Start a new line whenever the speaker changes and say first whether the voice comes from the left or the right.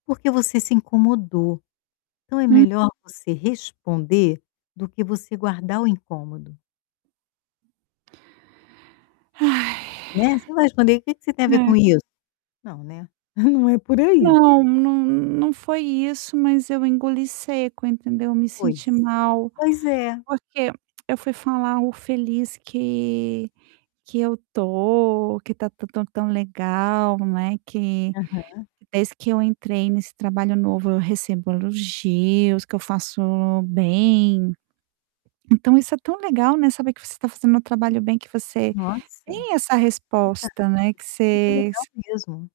left: Porque você se incomodou, então é
right: Hum.
left: melhor você responder do que você guardar o incômodo.
right: Ai.
left: Né, você não vai responder, "O que que você tem a ver com
right: É.
left: isso?" Não, né, não é por aí.
right: Não não não foi isso, mas eu engoli seco entendeu, me
left: Pois,
right: senti mal,
left: pois é.
right: porque eu fui falar o feliz que que eu estou, que está tão tão tão legal, né, que
left: Aham.
right: desde que eu entrei nesse trabalho novo eu recebo elogios, que eu faço bem. Então isso é tão legal, né, saber que você está fazendo um trabalho bem, que você
left: Nossa, fantástico,
right: tem essa resposta, né, que
left: muito legal
right: você
left: mesmo.